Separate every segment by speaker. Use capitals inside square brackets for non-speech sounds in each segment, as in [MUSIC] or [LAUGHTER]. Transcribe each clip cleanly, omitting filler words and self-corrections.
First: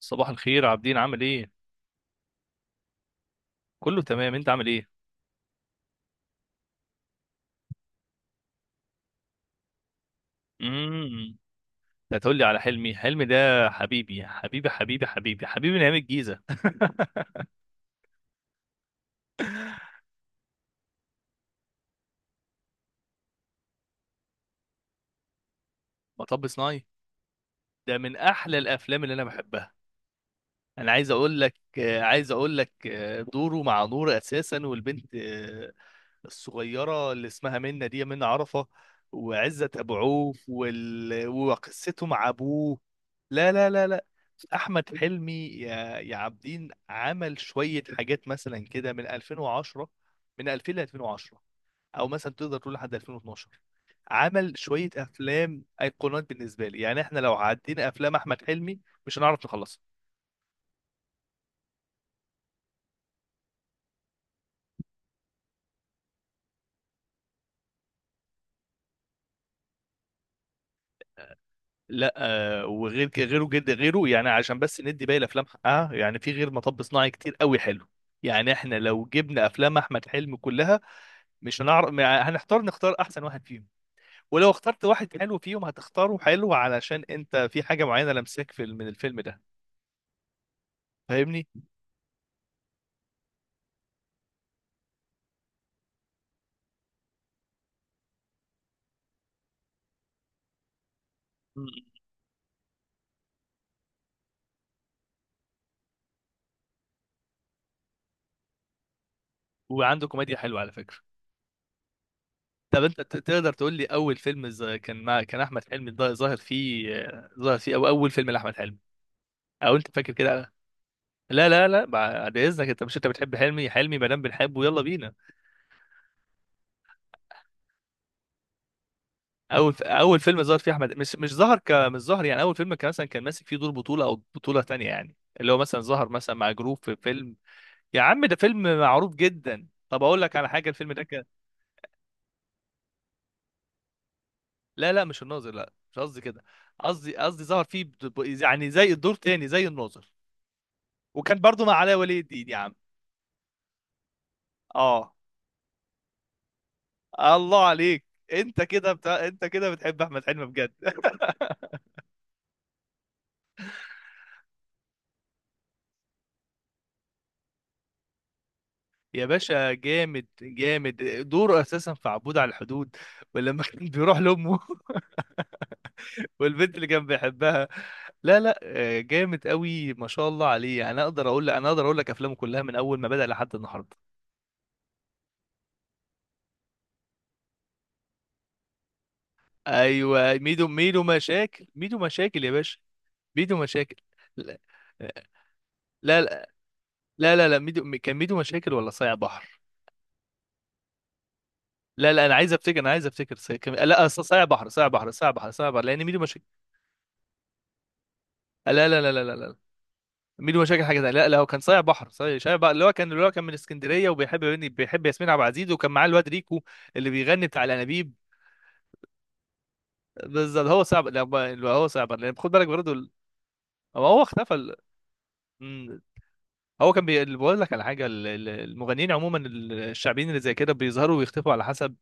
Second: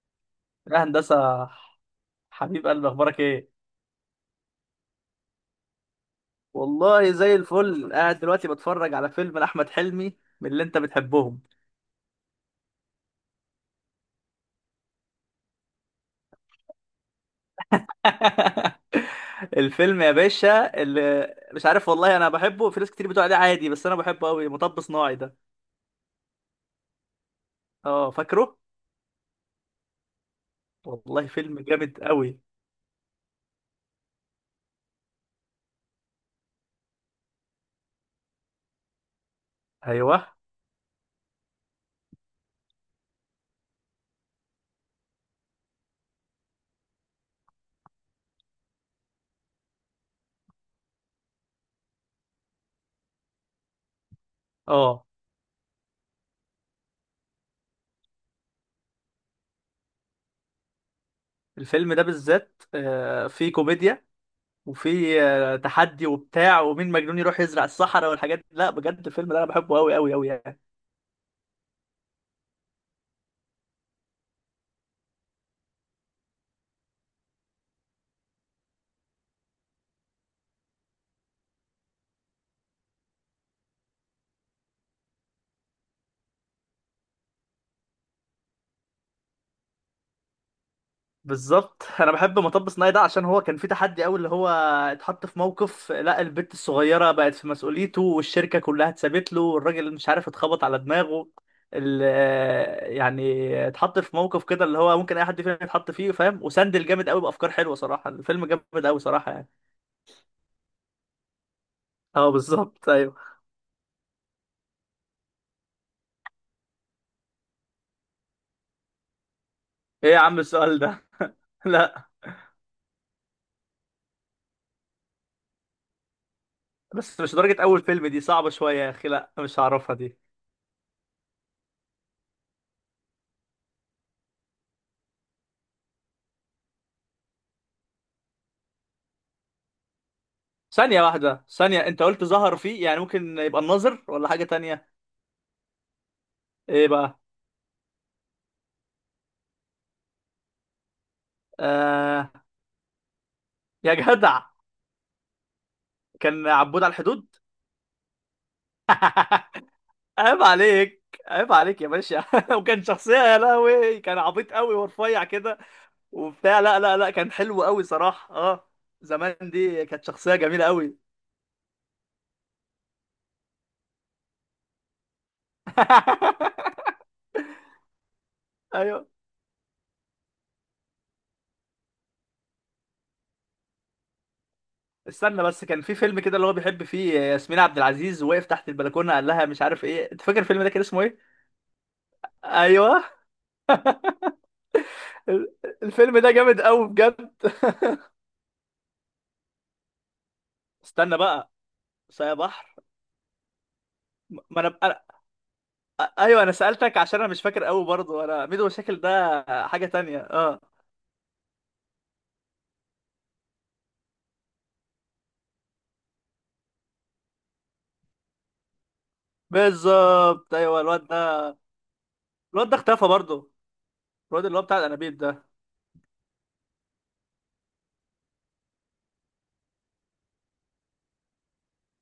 Speaker 1: صباح الخير
Speaker 2: يا
Speaker 1: عابدين،
Speaker 2: هندسة،
Speaker 1: عامل ايه؟
Speaker 2: حبيب قلبي، أخبارك إيه؟
Speaker 1: كله تمام، انت عامل ايه؟
Speaker 2: والله زي الفل، قاعد دلوقتي بتفرج على فيلم لأحمد حلمي من اللي انت
Speaker 1: امم
Speaker 2: بتحبهم.
Speaker 1: انت هتقول لي على حلمي. حلمي ده حبيبي حبيبي حبيبي حبيبي حبيبي نعيم الجيزه. [LAUGHS]
Speaker 2: [LAUGHS] الفيلم يا باشا اللي مش عارف، والله أنا بحبه. في ناس كتير بتقول عليه عادي، بس أنا بحبه أوي. مطب صناعي ده،
Speaker 1: مطب صناعي ده
Speaker 2: أه
Speaker 1: من
Speaker 2: فاكره؟
Speaker 1: احلى الافلام اللي انا بحبها. انا عايز
Speaker 2: والله
Speaker 1: اقول لك،
Speaker 2: فيلم جامد
Speaker 1: عايز
Speaker 2: أوي.
Speaker 1: اقول لك، دوره مع نور اساسا، والبنت، الصغيره اللي اسمها منى، دي منى عرفه، وعزت ابو
Speaker 2: أيوه.
Speaker 1: عوف وقصته مع ابوه. لا لا لا لا، احمد حلمي يا عابدين عمل شويه حاجات مثلا كده من 2010، من 2000 ل 2010، او مثلا تقدر تقول لحد 2012. عمل شويه
Speaker 2: أه،
Speaker 1: افلام ايقونات بالنسبه لي. يعني احنا لو عدينا افلام احمد حلمي مش هنعرف نخلصها.
Speaker 2: الفيلم ده بالذات فيه كوميديا، وفيه تحدي وبتاع، ومين مجنون يروح يزرع الصحراء والحاجات دي. لا بجد، الفيلم ده أنا بحبه أوي أوي أوي يعني.
Speaker 1: لا، وغير غيره، جد غيره يعني، عشان بس ندي باقي الافلام حقها. يعني في غير مطب صناعي كتير قوي حلو. يعني احنا لو جبنا افلام احمد حلمي كلها مش هنعرف، هنحتار نختار احسن واحد فيهم. ولو اخترت واحد حلو فيهم هتختاره حلو علشان انت في حاجه معينه لمساك في من الفيلم ده. فاهمني؟
Speaker 2: بالظبط. [LAUGHS] انا بحب مطب صناعي ده عشان هو كان في تحدي قوي، اللي هو اتحط في موقف. لا، البت الصغيره بقت في مسؤوليته، والشركه كلها اتسابت له، والراجل مش عارف اتخبط على دماغه.
Speaker 1: مم.
Speaker 2: يعني اتحط في موقف كده اللي هو ممكن اي حد فينا يتحط فيه، فاهم؟ وسندل جامد قوي بافكار حلوه صراحه. الفيلم جامد قوي صراحه يعني.
Speaker 1: وعنده كوميديا حلوه على فكره.
Speaker 2: اه
Speaker 1: طب
Speaker 2: بالظبط،
Speaker 1: انت
Speaker 2: ايوه.
Speaker 1: تقدر تقول لي اول فيلم كان كان احمد حلمي ظاهر فيه، ظاهر فيه، او اول فيلم لاحمد حلمي، او انت
Speaker 2: ايه
Speaker 1: فاكر
Speaker 2: يا عم
Speaker 1: كده؟
Speaker 2: السؤال ده؟ [LAUGHS]
Speaker 1: لا لا لا،
Speaker 2: لا،
Speaker 1: بعد اذنك، انت بتحب حلمي. حلمي ما دام بنحبه يلا بينا.
Speaker 2: بس مش درجه اول فيلم دي صعبه شويه يا اخي. لا مش هعرفها دي.
Speaker 1: اول فيلم ظهر فيه احمد، مش ظهر، يعني اول فيلم كان مثلا، ماسك فيه دور بطوله او بطوله تانية، يعني اللي هو مثلا ظهر مثلا مع جروب في فيلم. يا عم ده فيلم معروف جدا. طب اقول لك على حاجه، الفيلم
Speaker 2: ثانيه
Speaker 1: ده كان...
Speaker 2: واحده، ثانيه، انت قلت ظهر فيه، يعني ممكن يبقى الناظر ولا حاجه
Speaker 1: لا
Speaker 2: تانية؟
Speaker 1: لا، مش الناظر، لا مش قصدي كده.
Speaker 2: ايه
Speaker 1: قصدي
Speaker 2: بقى؟
Speaker 1: قصدي ظهر فيه يعني زي الدور تاني زي الناظر. وكان برضو مع علاء ولي
Speaker 2: آه،
Speaker 1: الدين يا عم.
Speaker 2: يا جدع،
Speaker 1: اه،
Speaker 2: كان عبود على الحدود.
Speaker 1: الله عليك. انت كده
Speaker 2: [LAUGHS]
Speaker 1: بتحب احمد
Speaker 2: عيب
Speaker 1: حلمي بجد.
Speaker 2: عليك،
Speaker 1: [LAUGHS]
Speaker 2: عيب عليك يا باشا. [LAUGHS] وكان شخصية، يا لهوي، كان عبيط قوي ورفيع كده وبتاع. لا لا لا، كان حلو قوي صراحة، اه.
Speaker 1: يا
Speaker 2: زمان
Speaker 1: باشا
Speaker 2: دي كانت
Speaker 1: جامد
Speaker 2: شخصية جميلة
Speaker 1: جامد،
Speaker 2: قوي.
Speaker 1: دوره اساسا في عبود على الحدود. ولما كان بيروح لامه [LAUGHS]
Speaker 2: [LAUGHS]
Speaker 1: والبنت اللي كان بيحبها. لا لا،
Speaker 2: ايوه،
Speaker 1: جامد قوي ما شاء الله عليه. انا اقدر اقول لك افلامه كلها من اول ما بدأ لحد النهارده.
Speaker 2: استنى بس. كان في فيلم كده اللي هو بيحب فيه ياسمين عبد العزيز، وقف تحت البلكونة قال لها مش عارف ايه. انت
Speaker 1: ايوه،
Speaker 2: فاكر الفيلم
Speaker 1: ميدو،
Speaker 2: ده كان اسمه
Speaker 1: ميدو
Speaker 2: ايه؟
Speaker 1: مشاكل، ميدو مشاكل يا باشا.
Speaker 2: ايوه.
Speaker 1: ميدو مشاكل. لا
Speaker 2: ال- الفيلم
Speaker 1: لا
Speaker 2: ده
Speaker 1: لا
Speaker 2: جامد قوي بجد.
Speaker 1: لا لا لا.
Speaker 2: [LAUGHS]
Speaker 1: كان ميدو مشاكل ولا صايع بحر؟
Speaker 2: استنى بقى.
Speaker 1: لا لا،
Speaker 2: صايع بحر.
Speaker 1: انا عايز افتكر، لا صايع
Speaker 2: ما
Speaker 1: بحر، صايع
Speaker 2: انا،
Speaker 1: بحر، صايع بحر، صايع بحر، لان ميدو
Speaker 2: ايوه،
Speaker 1: مشاكل...
Speaker 2: انا سالتك عشان انا مش فاكر قوي برضه. انا ميدو
Speaker 1: لا
Speaker 2: مشاكل
Speaker 1: لا لا لا لا لا
Speaker 2: ده
Speaker 1: لا.
Speaker 2: حاجه تانية، اه.
Speaker 1: ميدو مشاكل حاجه تانية. لا لا، هو كان صايع بحر، صايع بحر، اللي هو كان من اسكندريه، بيحب ياسمين عبد العزيز، وكان معاه الواد ريكو اللي بيغني بتاع الانابيب.
Speaker 2: بالظبط،
Speaker 1: بالظبط.
Speaker 2: ايوه
Speaker 1: هو
Speaker 2: الواد
Speaker 1: صعب لا
Speaker 2: ده.
Speaker 1: ب- هو صعب لان خد بالك
Speaker 2: الواد ده
Speaker 1: برضه
Speaker 2: اختفى برضه.
Speaker 1: هو
Speaker 2: الواد اللي هو
Speaker 1: اختفى.
Speaker 2: بتاع الانابيب ده.
Speaker 1: بقول لك على حاجه، المغنيين عموما، الشعبيين اللي زي كده بيظهروا ويختفوا على حسب،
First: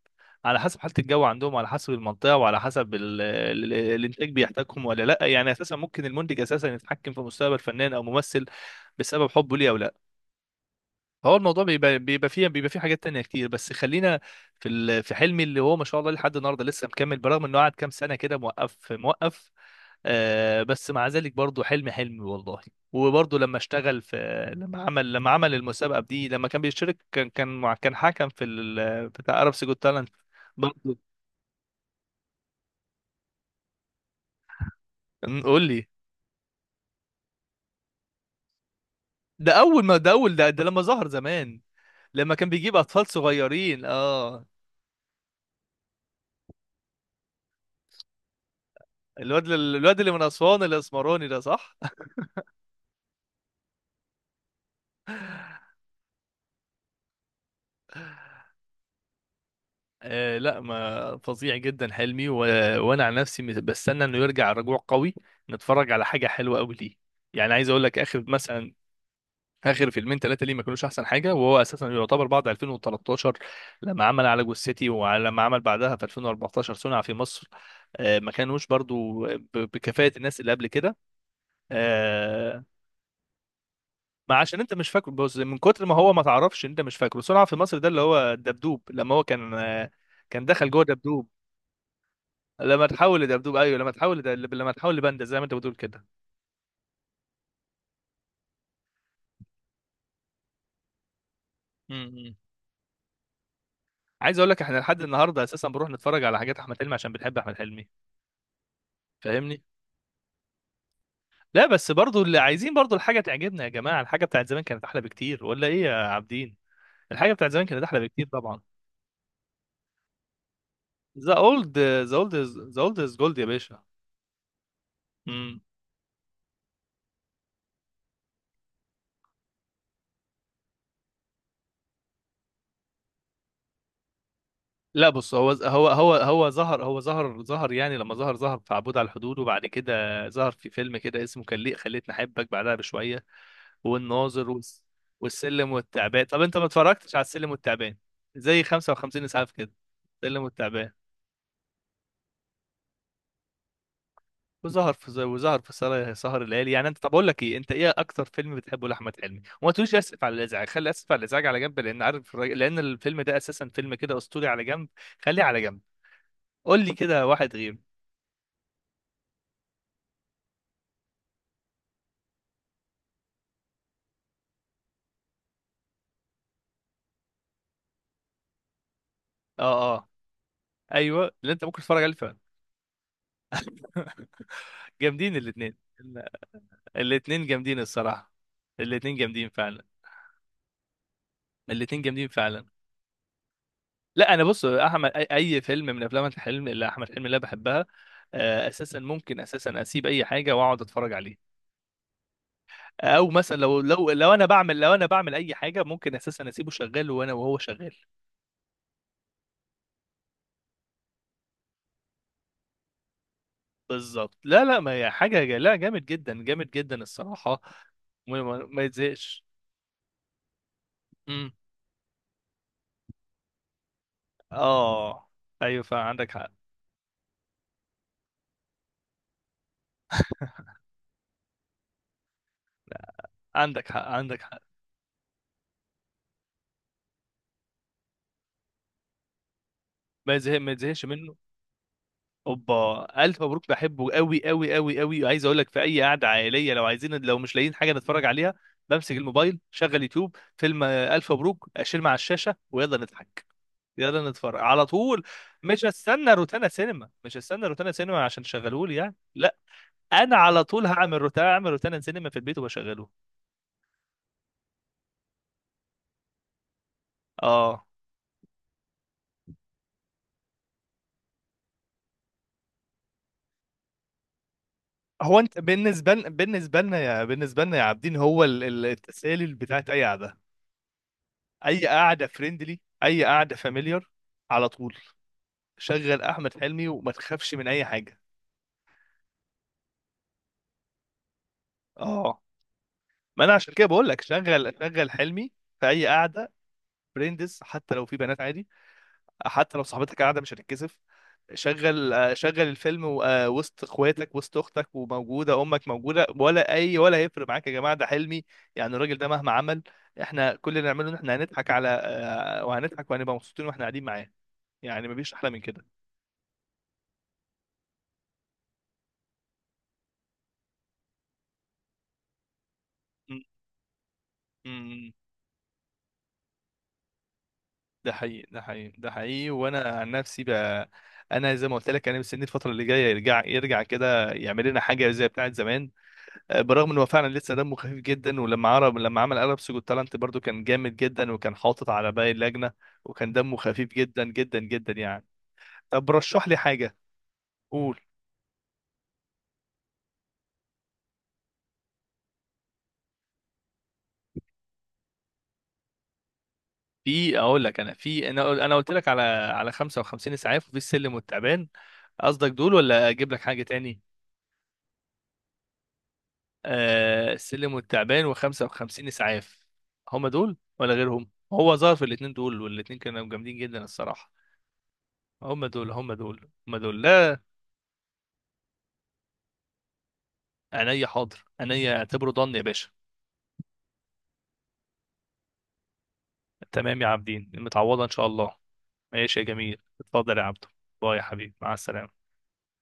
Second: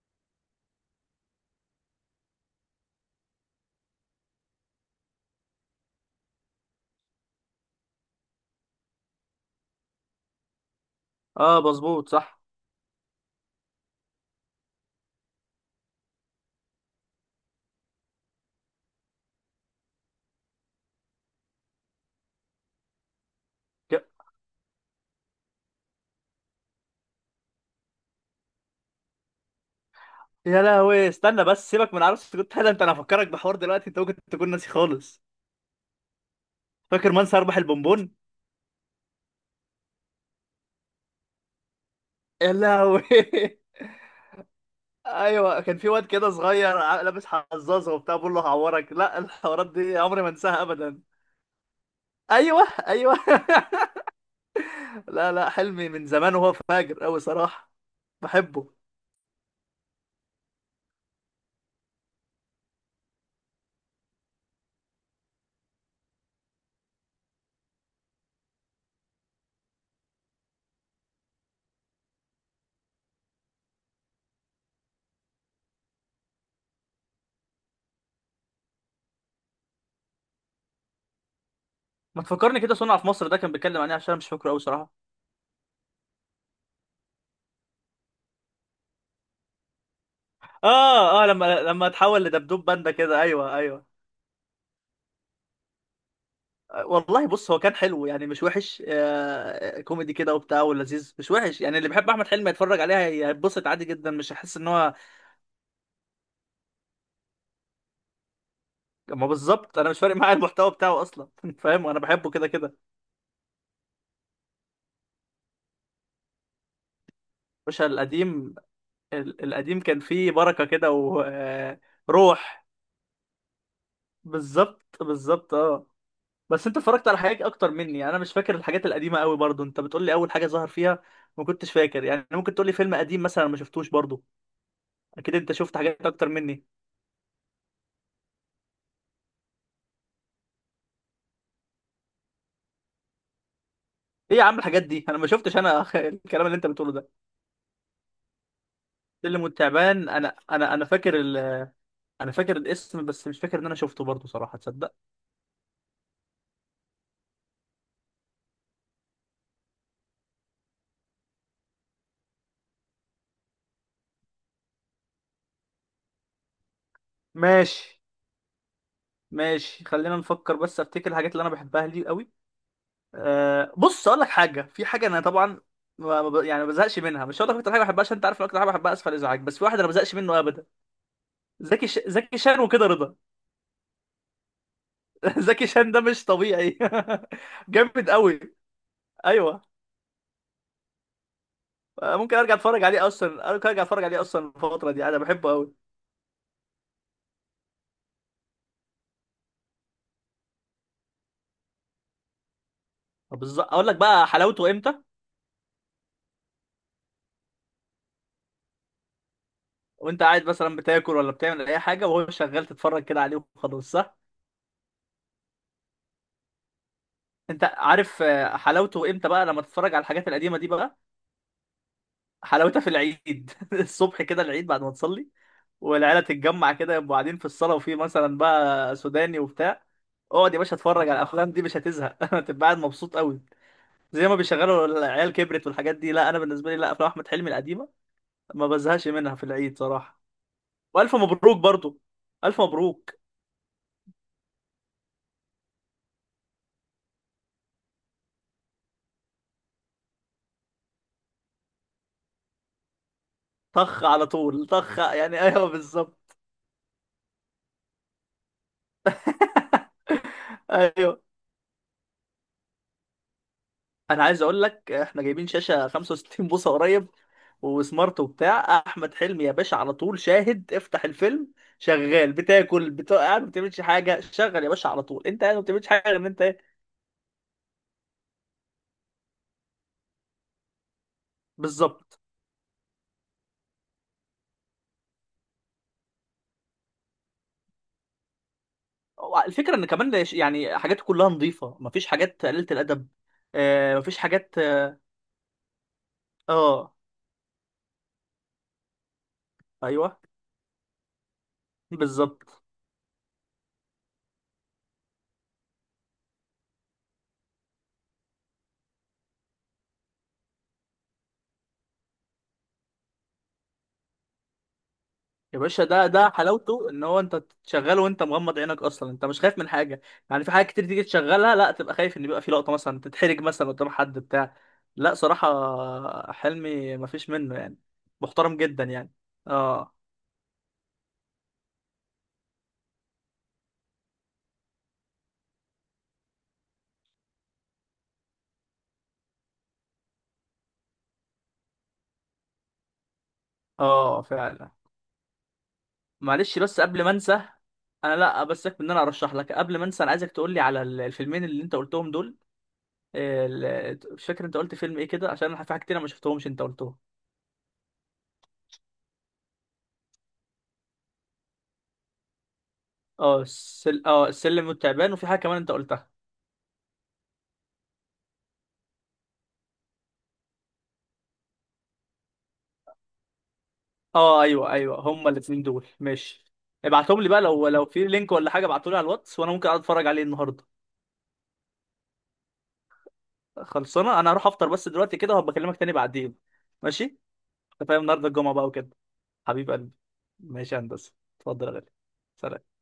Speaker 1: على حسب حاله الجو عندهم، وعلى حسب المنطقه، وعلى حسب الانتاج بيحتاجهم ولا لا. يعني اساسا ممكن المنتج اساسا يتحكم في مستقبل فنان او ممثل بسبب حبه ليه او لا. فهو
Speaker 2: اه
Speaker 1: الموضوع بيبقى،
Speaker 2: مظبوط صح.
Speaker 1: بيبقى فيه حاجات تانية كتير، بس خلينا في في حلمي اللي هو ما شاء الله لحد النهارده لسه مكمل. برغم انه قعد كام سنه كده موقف موقف، بس مع ذلك برضو حلمي والله. وبرضو لما اشتغل في،
Speaker 2: ك-
Speaker 1: لما عمل المسابقة دي، لما كان بيشترك، كان كان حكم في بتاع عرب سيجو تالنت
Speaker 2: يا
Speaker 1: برضو.
Speaker 2: لهوي، استنى بس، سيبك من عروسة كنت هذا. انت انا هفكرك بحوار دلوقتي، انت ممكن تكون ناسي خالص.
Speaker 1: قول لي.
Speaker 2: فاكر من سيربح البونبون؟
Speaker 1: ده اول ما ده اول ده, ده لما ظهر زمان، لما كان
Speaker 2: يا
Speaker 1: بيجيب
Speaker 2: لهوي.
Speaker 1: اطفال
Speaker 2: [LAUGHS]
Speaker 1: صغيرين. اه،
Speaker 2: ايوه، كان في واد كده صغير لابس حزازه وبتاع، بقول له هعورك. لا،
Speaker 1: الواد
Speaker 2: الحوارات
Speaker 1: الواد
Speaker 2: دي
Speaker 1: اللي من
Speaker 2: عمري ما
Speaker 1: اسوان
Speaker 2: انساها ابدا.
Speaker 1: الاسمراني ده، صح؟
Speaker 2: ايوه ايوه. [LAUGHS] لا لا، حلمي من زمان وهو فاجر قوي صراحة. بحبه.
Speaker 1: آه، لا ما فظيع جدا حلمي وانا عن نفسي، بستنى انه يرجع رجوع قوي، نتفرج على حاجة حلوة قوي ليه. يعني عايز اقول لك، اخر فيلمين ثلاثه ليه ما كانوش احسن حاجه، وهو اساسا يعتبر بعد 2013 لما عمل على جوز سيتي، ولما عمل بعدها في 2014 صنع في مصر، ما كانوش برضو بكفاءه الناس اللي قبل كده.
Speaker 2: ما تفكرني
Speaker 1: آه،
Speaker 2: كده، صنع في مصر ده كان بيتكلم عن ايه؟ عشان أنا مش
Speaker 1: ما
Speaker 2: فاكره قوي
Speaker 1: عشان انت مش
Speaker 2: صراحه.
Speaker 1: فاكره، بص، من كتر ما هو ما تعرفش انت مش فاكره. صنع في مصر ده اللي هو دبدوب، لما هو كان كان دخل جوه
Speaker 2: اه اه،
Speaker 1: دبدوب.
Speaker 2: لما اتحول لدبدوب
Speaker 1: لما
Speaker 2: باندا
Speaker 1: تحول
Speaker 2: كده،
Speaker 1: لدبدوب،
Speaker 2: ايوه
Speaker 1: ايوه،
Speaker 2: ايوه.
Speaker 1: لما لما تحول لباندا زي ما انت بتقول كده.
Speaker 2: والله بص، هو كان حلو يعني، مش وحش. كوميدي كده وبتاع ولذيذ، مش وحش يعني. اللي
Speaker 1: م-
Speaker 2: بيحب احمد
Speaker 1: م.
Speaker 2: حلمي يتفرج عليها هيتبسط عادي جدا، مش
Speaker 1: عايز اقول
Speaker 2: هيحس
Speaker 1: لك،
Speaker 2: ان
Speaker 1: احنا
Speaker 2: هو...
Speaker 1: لحد النهارده اساسا بنروح نتفرج على حاجات احمد حلمي عشان بنحب احمد حلمي.
Speaker 2: ما
Speaker 1: فاهمني؟
Speaker 2: بالظبط، انا مش فارق معايا المحتوى بتاعه اصلا. [LAUGHS]
Speaker 1: لا
Speaker 2: فاهم؟
Speaker 1: بس
Speaker 2: وانا
Speaker 1: برضو
Speaker 2: بحبه
Speaker 1: اللي
Speaker 2: كده
Speaker 1: عايزين
Speaker 2: كده.
Speaker 1: برضو الحاجة تعجبنا يا جماعة. الحاجة بتاعت زمان كانت أحلى بكتير، ولا إيه يا عابدين؟ الحاجة بتاعت زمان كانت
Speaker 2: باشا
Speaker 1: أحلى بكتير
Speaker 2: القديم.
Speaker 1: طبعا.
Speaker 2: القديم كان فيه بركه كده
Speaker 1: ذا أولد ذا أولد
Speaker 2: وروح.
Speaker 1: ذا أولد از جولد يا باشا.
Speaker 2: بالظبط بالظبط،
Speaker 1: امم
Speaker 2: اه. بس انت اتفرجت على حاجات اكتر مني، يعني انا مش فاكر الحاجات القديمه قوي برضو. انت بتقول لي اول حاجه ظهر فيها ما كنتش فاكر، يعني ممكن تقول لي فيلم قديم مثلا أنا ما شفتوش برضو؟
Speaker 1: لا بص،
Speaker 2: اكيد
Speaker 1: هو
Speaker 2: انت شفت
Speaker 1: هو
Speaker 2: حاجات
Speaker 1: هو
Speaker 2: اكتر
Speaker 1: هو
Speaker 2: مني.
Speaker 1: ظهر، هو ظهر يعني، لما ظهر، ظهر في عبود على الحدود، وبعد كده ظهر في فيلم كده اسمه كان ليه خليتني أحبك بعدها بشوية،
Speaker 2: ايه يا
Speaker 1: والناظر
Speaker 2: عم الحاجات دي؟ انا ما شفتش
Speaker 1: والسلم
Speaker 2: انا. [LAUGHS]
Speaker 1: والتعبان. طب
Speaker 2: الكلام
Speaker 1: أنت
Speaker 2: اللي
Speaker 1: ما
Speaker 2: انت بتقوله ده...
Speaker 1: اتفرجتش على السلم والتعبان زي 55
Speaker 2: سلم
Speaker 1: إسعاف كده؟
Speaker 2: والتعبان، انا
Speaker 1: السلم
Speaker 2: انا انا
Speaker 1: والتعبان.
Speaker 2: فاكر انا فاكر الاسم، بس مش فاكر ان انا شفته برضو صراحه، تصدق؟
Speaker 1: وظهر في سهر الليالي يعني. انت، طب اقول لك ايه، انت ايه اكتر فيلم بتحبه لاحمد حلمي، وما تقوليش اسف على الازعاج، خلي اسف على الازعاج على جنب لان عارف لان الفيلم ده اساسا فيلم كده اسطوري، على جنب، خليه على جنب، قول لي كده واحد غير.
Speaker 2: ماشي، ماشي، خلينا نفكر بس، افتكر الحاجات اللي انا بحبها لي قوي. أه بص اقول لك حاجه، في حاجه انا طبعا ما- ما ب- يعني ما بزهقش منها. مش هقول لك اكتر حاجه بحبها عشان انت عارف إن اكتر حاجه بحبها اسفل ازعاج، بس في واحد انا ما
Speaker 1: اه اه،
Speaker 2: بزهقش منه ابدا.
Speaker 1: ايوه اللي انت ممكن تتفرج عليه فعلا.
Speaker 2: زكي شان، وكده رضا.
Speaker 1: [LAUGHS] جامدين
Speaker 2: [LAUGHS] زكي
Speaker 1: الاثنين.
Speaker 2: شان ده مش طبيعي.
Speaker 1: الاثنين
Speaker 2: [LAUGHS]
Speaker 1: جامدين
Speaker 2: جامد
Speaker 1: الصراحه.
Speaker 2: قوي.
Speaker 1: الاثنين جامدين
Speaker 2: ايوه.
Speaker 1: فعلا. الاثنين جامدين
Speaker 2: ممكن ارجع
Speaker 1: فعلا.
Speaker 2: اتفرج عليه اصلا، ممكن ارجع اتفرج عليه
Speaker 1: لا انا
Speaker 2: اصلا
Speaker 1: بص،
Speaker 2: الفتره دي،
Speaker 1: احمد
Speaker 2: انا
Speaker 1: اي
Speaker 2: بحبه
Speaker 1: أي
Speaker 2: قوي.
Speaker 1: فيلم من افلام احمد حلمي، اللي أنا بحبها، اساسا ممكن اساسا اسيب اي حاجه واقعد اتفرج عليه. او
Speaker 2: طب
Speaker 1: مثلا،
Speaker 2: بالظبط اقول لك بقى
Speaker 1: لو انا
Speaker 2: حلاوته
Speaker 1: بعمل،
Speaker 2: امتى،
Speaker 1: اي حاجه، ممكن اساسا اسيبه شغال وانا وهو شغال.
Speaker 2: وانت قاعد مثلا بتاكل ولا بتعمل اي حاجه وهو شغال، تتفرج كده عليه وخلاص، صح؟
Speaker 1: بالظبط. لا لا، ما هي حاجه لا جامد جدا، جامد جدا الصراحه.
Speaker 2: انت عارف
Speaker 1: ما
Speaker 2: حلاوته امتى
Speaker 1: يتزهقش.
Speaker 2: بقى؟ لما تتفرج على الحاجات القديمه دي بقى،
Speaker 1: امم
Speaker 2: حلاوتها في العيد. [LAUGHS] الصبح كده، العيد بعد ما
Speaker 1: اه
Speaker 2: تصلي
Speaker 1: ايوه،
Speaker 2: والعيله
Speaker 1: فعندك حق،
Speaker 2: تتجمع كده، يبقوا قاعدين في الصاله، وفي مثلا بقى سوداني وبتاع. اقعد يا باشا اتفرج على الافلام دي مش هتزهق. [LAUGHS] هتبقى قاعد مبسوط قوي.
Speaker 1: عندك حق،
Speaker 2: زي ما
Speaker 1: عندك حق.
Speaker 2: بيشغلوا العيال كبرت والحاجات دي. لا انا بالنسبه لي، لا، افلام احمد حلمي القديمه ما بزهقش منها في العيد صراحه.
Speaker 1: ما يتزهقش
Speaker 2: والف
Speaker 1: منه.
Speaker 2: مبروك برضو، الف
Speaker 1: اوبا،
Speaker 2: مبروك.
Speaker 1: الف مبروك، بحبه قوي قوي قوي قوي. وعايز اقول لك، في اي قعده عائليه، لو عايزين لو مش لاقيين حاجه نتفرج عليها، بمسك الموبايل، شغل يوتيوب فيلم، الف مبروك، اشيل مع الشاشه ويلا نضحك.
Speaker 2: طخ على
Speaker 1: يلا نتفرج
Speaker 2: طول،
Speaker 1: على
Speaker 2: طخ
Speaker 1: طول.
Speaker 2: يعني، ايوه
Speaker 1: مش هستنى
Speaker 2: بالظبط.
Speaker 1: روتانا سينما، مش هستنى روتانا سينما عشان تشغلهولي يعني، لا، انا على
Speaker 2: [LAUGHS]
Speaker 1: طول هعمل
Speaker 2: ايوه،
Speaker 1: روتانا، اعمل روتانا سينما في البيت وبشغله.
Speaker 2: انا عايز اقول لك، احنا جايبين شاشه 65 بوصه قريب،
Speaker 1: اه،
Speaker 2: وسمارت وبتاع. احمد حلمي يا باشا على طول شاهد، افتح الفيلم شغال، بتاكل بتاع قاعد ما بتعملش حاجه. شغل يا باشا على طول،
Speaker 1: هو
Speaker 2: انت قاعد
Speaker 1: انت
Speaker 2: ما بتعملش حاجه
Speaker 1: بالنسبه
Speaker 2: غير ان
Speaker 1: لنا،
Speaker 2: انت ايه.
Speaker 1: بالنسبه لنا يا عابدين، هو التسالي بتاعت اي قعده، اي
Speaker 2: بالظبط.
Speaker 1: قعده فريندلي، اي قعده فاميليار، على طول شغل احمد حلمي، وما تخافش من اي حاجه.
Speaker 2: هو الفكره ان كمان، يعني حاجاته كلها نظيفه، مفيش
Speaker 1: اه،
Speaker 2: حاجات قليله الادب.
Speaker 1: ما انا عشان كده
Speaker 2: آه
Speaker 1: بقول
Speaker 2: مفيش
Speaker 1: لك
Speaker 2: حاجات،
Speaker 1: شغل،
Speaker 2: اه،
Speaker 1: حلمي في اي قعده
Speaker 2: آه،
Speaker 1: فريندز، حتى لو في بنات عادي، حتى لو
Speaker 2: ايوه
Speaker 1: صاحبتك قاعده مش هتتكسف. شغل، شغل
Speaker 2: بالظبط.
Speaker 1: الفيلم وسط اخواتك وسط اختك، وموجوده امك موجوده، ولا اي ولا هيفرق معاك؟ يا جماعه ده حلمي. يعني الراجل ده مهما عمل، احنا كل اللي نعمله ان احنا هنضحك على، وهنضحك وهنبقى مبسوطين واحنا قاعدين معاه، يعني مفيش احلى
Speaker 2: يا
Speaker 1: من
Speaker 2: باشا،
Speaker 1: كده.
Speaker 2: ده حلاوته ان هو انت تشغله وانت مغمض عينك اصلا، انت مش خايف من حاجه. يعني في حاجات كتير تيجي تشغلها لا تبقى خايف ان يبقى في لقطه مثلا تتحرج
Speaker 1: م-
Speaker 2: مثلا قدام حد بتاع.
Speaker 1: م-
Speaker 2: لا صراحه، حلمي مفيش منه يعني،
Speaker 1: ده حقيقي،
Speaker 2: محترم
Speaker 1: ده
Speaker 2: جدا
Speaker 1: حقيقي، ده
Speaker 2: يعني.
Speaker 1: حقيقي. وانا
Speaker 2: اه
Speaker 1: عن نفسي بقى، انا زي ما قلت لك، انا مستني الفتره اللي جايه يرجع، يرجع كده، يعمل لنا حاجه زي بتاعه زمان. برغم ان هو فعلا لسه دمه خفيف جدا، ولما عرب لما عمل عرب سجود تالنت برضو كان جامد جدا، وكان حاطط على باقي اللجنه، وكان دمه خفيف
Speaker 2: اه
Speaker 1: جدا جدا
Speaker 2: فعلا.
Speaker 1: جدا يعني. طب رشح لي
Speaker 2: معلش بس
Speaker 1: حاجه.
Speaker 2: قبل ما انسى.
Speaker 1: قول.
Speaker 2: انا لا بسك ان انا ارشح لك، قبل ما انسى انا عايزك تقول لي على الفيلمين اللي انت قلتهم دول. مش فاكر انت قلت فيلم ايه كده، عشان أنا في حاجه كتير انا ما شفتهمش انت قلتهم.
Speaker 1: في، انا قلت لك على، 55 اسعاف، وفي السلم والتعبان. قصدك دول ولا اجيب لك
Speaker 2: اه،
Speaker 1: حاجه تاني؟
Speaker 2: اه، السلم والتعبان، وفي حاجه كمان انت قلتها.
Speaker 1: آه السلم والتعبان، وخمسة وخمسين إسعاف. هم دول ولا غيرهم؟ هو ظهر في الاتنين دول، والاتنين كانوا جامدين جدا الصراحة.
Speaker 2: اه ايوه ايوه، هما
Speaker 1: هم
Speaker 2: الاثنين دول
Speaker 1: دول، هم دول،
Speaker 2: ماشي.
Speaker 1: هم دول.
Speaker 2: ابعتهم لي بقى
Speaker 1: لا،
Speaker 2: لو في لينك ولا حاجه، ابعته لي على الواتس، وانا ممكن اقعد اتفرج عليه النهارده.
Speaker 1: عينيا حاضر، عينيا، اعتبره ضن يا باشا.
Speaker 2: خلصانه. انا هروح افطر بس دلوقتي كده، وهبقى اكلمك تاني بعدين.
Speaker 1: تمام يا
Speaker 2: ماشي.
Speaker 1: عابدين،
Speaker 2: انت فاهم
Speaker 1: متعوضة إن شاء
Speaker 2: النهارده الجمعه
Speaker 1: الله.
Speaker 2: بقى وكده.
Speaker 1: ماشي يا
Speaker 2: حبيب
Speaker 1: جميل،
Speaker 2: قلبي.
Speaker 1: اتفضل يا عبدو.
Speaker 2: ماشي يا هندسه.
Speaker 1: باي يا حبيبي،
Speaker 2: اتفضل يا
Speaker 1: مع
Speaker 2: غالي.
Speaker 1: السلامة.
Speaker 2: سلام.